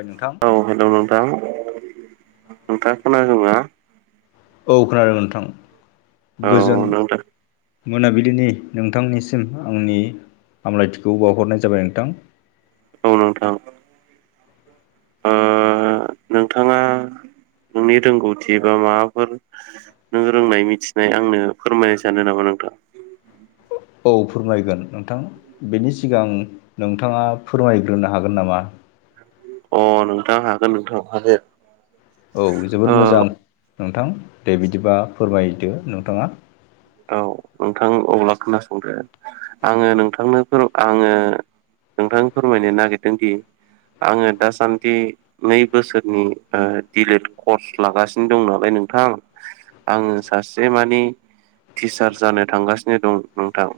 ओ नोंथां औ हेल' नोंथां नोंथाङा खोनादोंना औ खोनादों नोंथां औ गोजोन नोंथां मोनाबिलिनि नोंथांनिसिम आंनि हामलायथिखौ बावहरनाय जाबाय नोंथां औ नोंथां ओ नोंथाङा नोंनि रोंगौथि बा माबाफोर नों रोंनाय मिथिनाय आंनो फोरमायनो सानो नामा नोंथां औ फोरमायगोन नोंथां बेनि सिगां नोंथाङा फोरमायग्रोनो हागोन नामा अ नोंथां हागोन नोंथां हागोन औ ओ जोबोद मोजां नोंथां दे बिदिबा फोरमायदो नोंथाङा औ नोंथां अब्ला खोनासंदो आङो नोंथांनो आङो नोंथां फोरमायनो नागिरदों दि आङो दासान्दि नै बोसोरनि दिलाइड कर्स लागासिनो दं नालाय नोंथां आङो सासे मानि टिचार जानो थांगासिनो दं नोंथां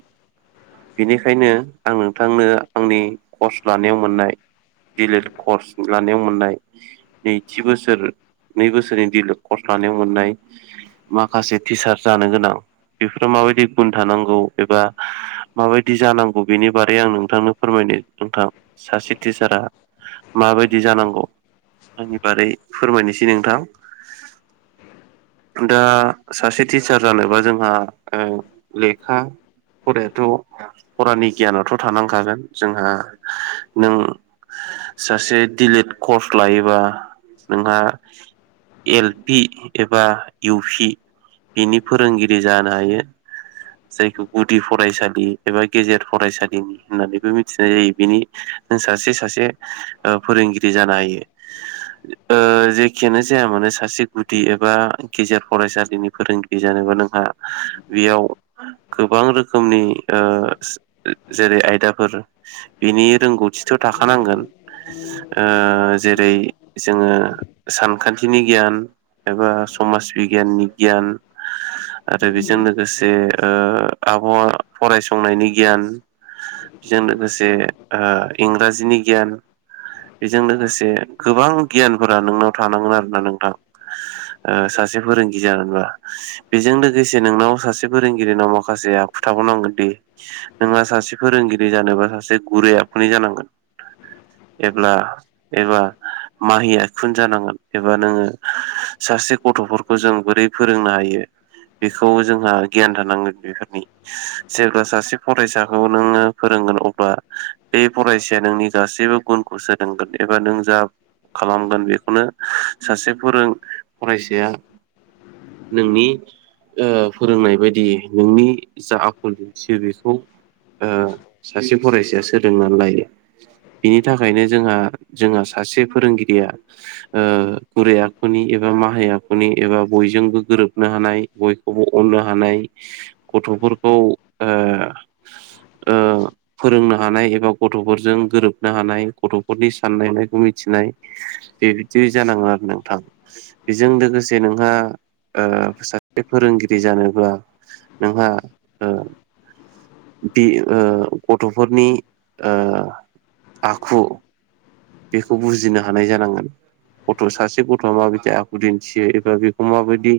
बेनिखायनो आं नोंथांनो आंनि कर्स लानायाव मोननाय दिलाइद कर्स लानायाव मोननाय नैथि बोसोर नै बोसोरनि दिलाइद कर्स लानायाव मोननाय माखासे टिचार जानो गोनां बेफोराव माबायदि गुन थानांगौ एबा माबायदि जानांगौ बेनि बारै आं नोंथांनो फोरमायनो नोंथां सासे टिचारा माबायदि जानांगौ आंनि बारै फोरमायनोसै नोंथां दा सासे टिचार जानोबा जोंहा ओ लेखा फरायाथ' फरानि गियानथ' थानांखागोन जोंहा नों सासे दिलिट कर्स लायोबा नोंहा एल पि एबा इउ पि बिनि फोरोंगिरि जानो दायो जायखौ गुदि फरायसालि एबा गेजेर फरायसालिनि होननानैबो मिथिनाय जायो बिनि जों सासे सासे फोरोंगिरि जानो हायो ओ जेखियानो जाया मानो सासे गुदि एबा गेजेर फरायसालिनि फोरोंगिरि बे जानोबा नोंहा बेयाव गोबां रोखोमनि ओ जेरै आयदाफोर बिनि रोंगौथिथ' थाखानांगोन ओ जेरै जोङो सानखान्थिनि गियान एबा समाज बिगियाननि गियान आरो बेजों लोगोसे ओ आबहावा फरायसंनायनि गियान बेजों लोगोसे ओ इंराजिनि गियान बेजों लोगोसे गोबां गियानफोरा नोंनाव थानांगोन आरोना नोंथां ओ सासे फोरोंगिरि जानोबा बेजों बेजों लोगोसे नोंनाव सासे फोरोंगिरिनाव माखासेया आखु थाबावनांगोन दि नोंहा सासे फोरोंगिरि जानोबा सासे गुरै आखुनि जानांगोन एब्ला एबा माहि आखुनि जानांगोन एबा नोङो सासे गथ'फोरखौ खौ जों बोरै फोरोंनो हायो बेखौ जोंहा गियान थानांगोन बेफोरनि जेब्ला सासे फरायसाखौ नोङो फोरोंगोन अब्ला बे फरायसाया नोंनि गासैबो गुनखौ सोलोंगोन एबा नों जा खालामगोन बेखौनो सासे फोरों फरायसाया नोंनि ओ फोरोंनाय बायदि नोंनि जा आखल दिन्थियो बेखौ ओ सासे फरायसाया सोलोंनानै लायो। बिनि थाखायनो जोंहा-जोंहा सासे फोरोंगिरिया ओ गुरै आखुनि एबा माहाय आखुनि एबा बयजोंबो गोरोबनो हानाय बयखौबो अननो हानाय गथ'फोरखौ ओ ओ फोरोंनो हानाय एबा गथ'फोरजों गोरोबनो हानाय गथ'फोरनि साननाय हनायखौ मिथिनाय बेबायदि जानांगोन आरो नोंथां बेजों लोगोसे नोंहा फोसा बे फोरोंगिरि जानोबा नोंहा ओ बि ओ गथ'फोरनि ओ आखु बेखौ बुजिनो हानाय जानांगोन। गथ' सासे गथ'आ माबायदि आखु दिन्थियो एबा बेखौ माबायदि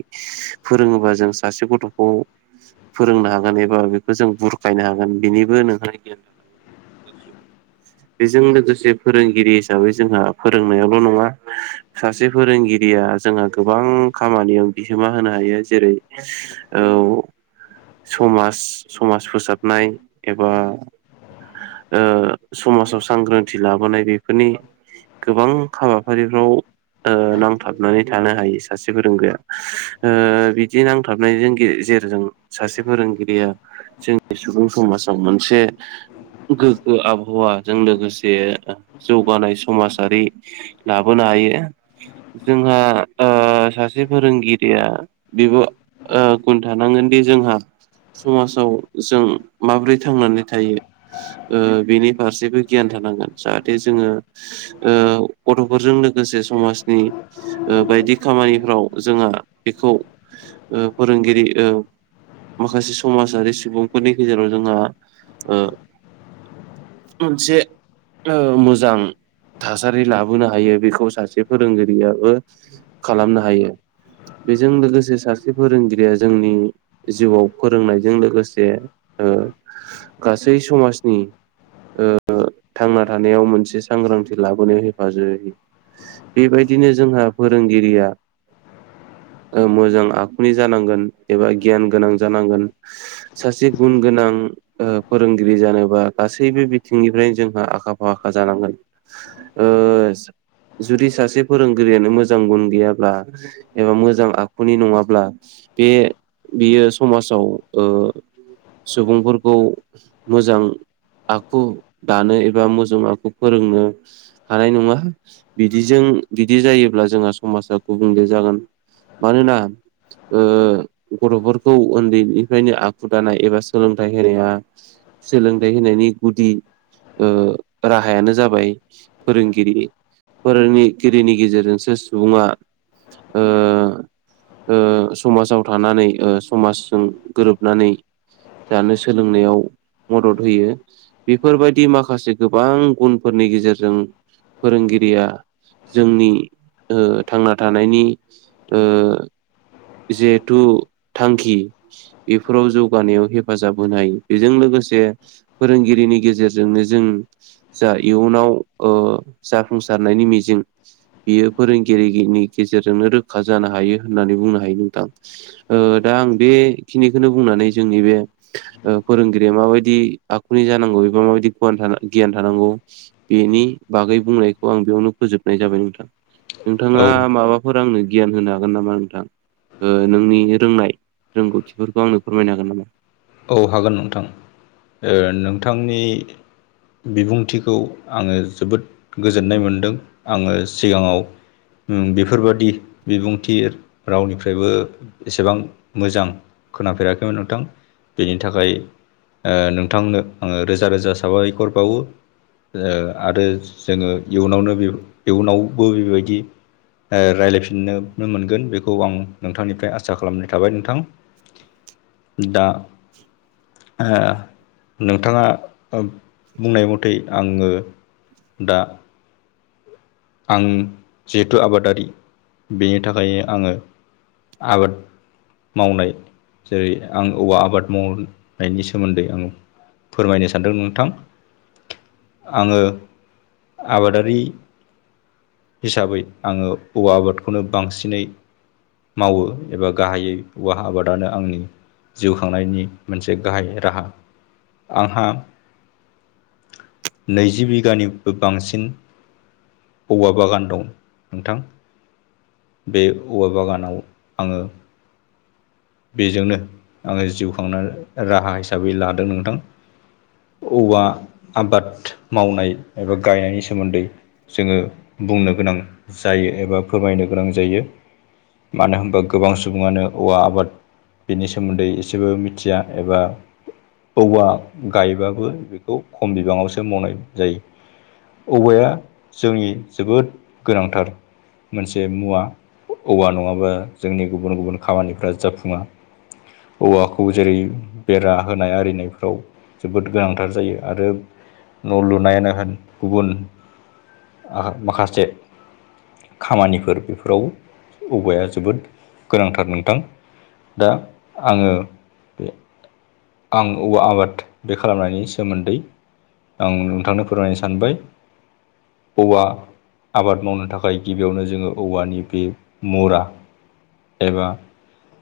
फोरोङोबा जों सासे गथ'खौ फोरोंनो हागोन एबा बेखौ जों बुरखायनो हागोन बेनिबो नोंहा गियान बेजों लोगोसे फोरों गिरि हिसाबै जोंहा फोरोंनायावल' नङा सासे फोरोंगिरिया जोंहा गोबां खामानियाव बिहोमा होनो हायो जेरै औ समाज-समाज फोसाबनाय एबा ओ समाजाव सांग्रांथि लाबोनाय बेफोरनि गोबां हाबाफारिफ्राव ओ नांथाबनानै थानो हायो सासे फोरोंगिरिया बिदि नांथाबनायजों गेजेरजों सासे फोरोंगिरिया जोंनि सुबुं समाजाव मोनसे गोग्गो आबहावाजों लोगोसे जौगानाय समाजारि लाबोनो हायो। जोंहा ओ सासे फोरोंगिरिया बेबो ओ गुन थानांगोनदि जोंहा समाजाव जों माबोरै थांनानै थायो ओ बिनि फारसेबो गियान थानांगोन जाहाथे ङो ओ गथ'फोरजों लोगोसे समाजनि ओ बायदि खामानिफ्राव जोंहा बेखौ ओ फोरोंगिरि ओ माखासे समाजारि सुबुंफोरनि गेजेराव जोंहा ओ मोनसे ओ मोजां थासारि लाबोनो हायो बेखौ सासे फोरोंगिरियाबो खालामनो हायो। बेजों लोगोसे सासे फोरोंगिरिया जोंनि जिउआव फोरोंनायजों लोगोसे ओ गासै समाजनि ओ थांना थानायाव मोनसे सांग्रांथि लाबोनोयाव हेफाजाब होयो। बेबायदिनो जोंहा फोरोंगिरिया ओ मोजां आखुनि जानांगोन एबा गियान गोनां जानांगोन। सासे गुन गोनां ओ फोरोंगिरि जानोबा गासैबो बिथिंनिफ्रायनो जो ओ आखा फाखा जानांगोन ओ जुदि सासे फोरोंगिरियानो मोजां गुन गैयाब्ला एबा मोजां आखुनि नङाब्ला बे बियो समाजाव ओ सुबुंफोरखौ मोजां आखु दानो ए बा मोजां आखु फोरोंनो हानाय नङा बिदिजों बिदि जायोब्ला जोंहा समाजा गुबुंले जागोन। मानोना ओओओ गथ'फोरखौ उन्दैनिफ्रायनो आखु दानाय एबा सोलोंथाइ होनाया। सोलोंथाइ होनायनि गुदि ओ राहायानो जाबाय फोरोंगिरि। फोरोंनिगिरिनि गेजेरजोंसो सुबुङा ओ ओ समाजाव थानानै ओ समाजजों गोरोबनानै जानो सोलोंनायाव मदद होयो बेफोरबायदि माखा माखासे गोबां गुनफोरनि गेजेरजों फोरोंगिरिया। जोंनि ओ थांना थानायनि ओ जिहेथु थांखि बेफोराव जौगानायाव हेफाजाब होनाय बेजों लोगोसे फोरोंगिरिनि गेजेरजोंनो। जों जा इयुनाव ओ जाफुंसारनायनि मिजिं बियो फोरोंगिरिनि गेजेरजोंनो रोखा जानो हायो होननानै बुंनो हायो नोंथां। ओ दा आं बेखिनिखौनो बुंनानै जोंनि बे। ओ फोरोंगिरिया माबायदि आखुनि जानांगौ एबा माबायदि गियान थानांगौ बेनि बागै बुंनायखौ आं बेयावनो फोजोबनाय जाबाय नोंथां। नोंथाङा औ माबाफोर आंनो गियान होनो हागोन नामा नोंथां? ओ नोंनि रोंनाय रोंगौथिफोरखौ आंनो फोरमायनो हागोन नामा? औ हागोन नोंथां ओ नोंथांनि। बिबुंथिखौ आङो जोबोद गोजोननाय मोनदों आङो सिगाङाव बेफोरबादि बिबुंथि रावनिफ्रायबो एसेबां मोजां। खोनाफेराखैमोन नोंथां। बेनि थाखाय नोंथांनो आंङो रोजा रोजा साबायखर बावो। ओ आरो जोङो इयुनावनो इयुनावबो बेबायदि। ओ रायज्लायफिननो मोनगोन बेखौ आं नोंथांनिफ्राय आसा खालामनाय थाबाय नोंथां‌। दा आ नोंथाङा ओ बुंनाय मथै आंङो दा आं जिहेथु आबादारि बेनि थाखायनो आंङो आबाद मावनाय जेरै आं औवा आबाद मावनायनि सोमोन्दै आं फोरमायनो सानदों नोंथां आंङो आबादारि। हिसाबै आंङो औवा आबादखौनो बांसिनै। मावो एबा गाहायै औवा आबादानो आंनि जिउ खांनायनि मोनसे गाहाय राहा आंहा नैजि बिगानिबो बांसिन औवा बागान दं नोंथां बे औवा बागानाव आङो बेजोंनो आङो जिउ खांनाय राहा हिसाबै लादों नोंथां। औवा आबाद मावनाय एबा गायनायनि सोमोन्दै जोङो बुंनो गोनां जायो एबा फोरमायनो गोनां जायो। मानो होनबा गोबां सुबुङानो औवा आबाद बिनि सोमोन्दै एसेबो मिथिया एबा औवा गायबाबो बेखौ खम बिबाङावसो मावनाय जायो। औवाया जोंनि जोबोद गोनांथार मोनसे मुवा औवा नङाबा जोंनि गुबुन गुबुन खामानिफ्रा जाफुं आ औवाखौ जेरै बेरा होनाय आरिनायफ्राव जोबोद गोनांथार जायो आरो न' लुनायानो होन गुबुन आरो माखासे खामानिफोर बेफोराव औवाया जोबोद गोनांथार नोंथां। दा आंङो आं औवा आबाद बे खालामनायनि सोमोन्दै आं नोंथांनो फोरमायनो सानबाय औवा आबाद मावनो थाखाय गिबियावनो जोङो औवानि बे मुरा एबा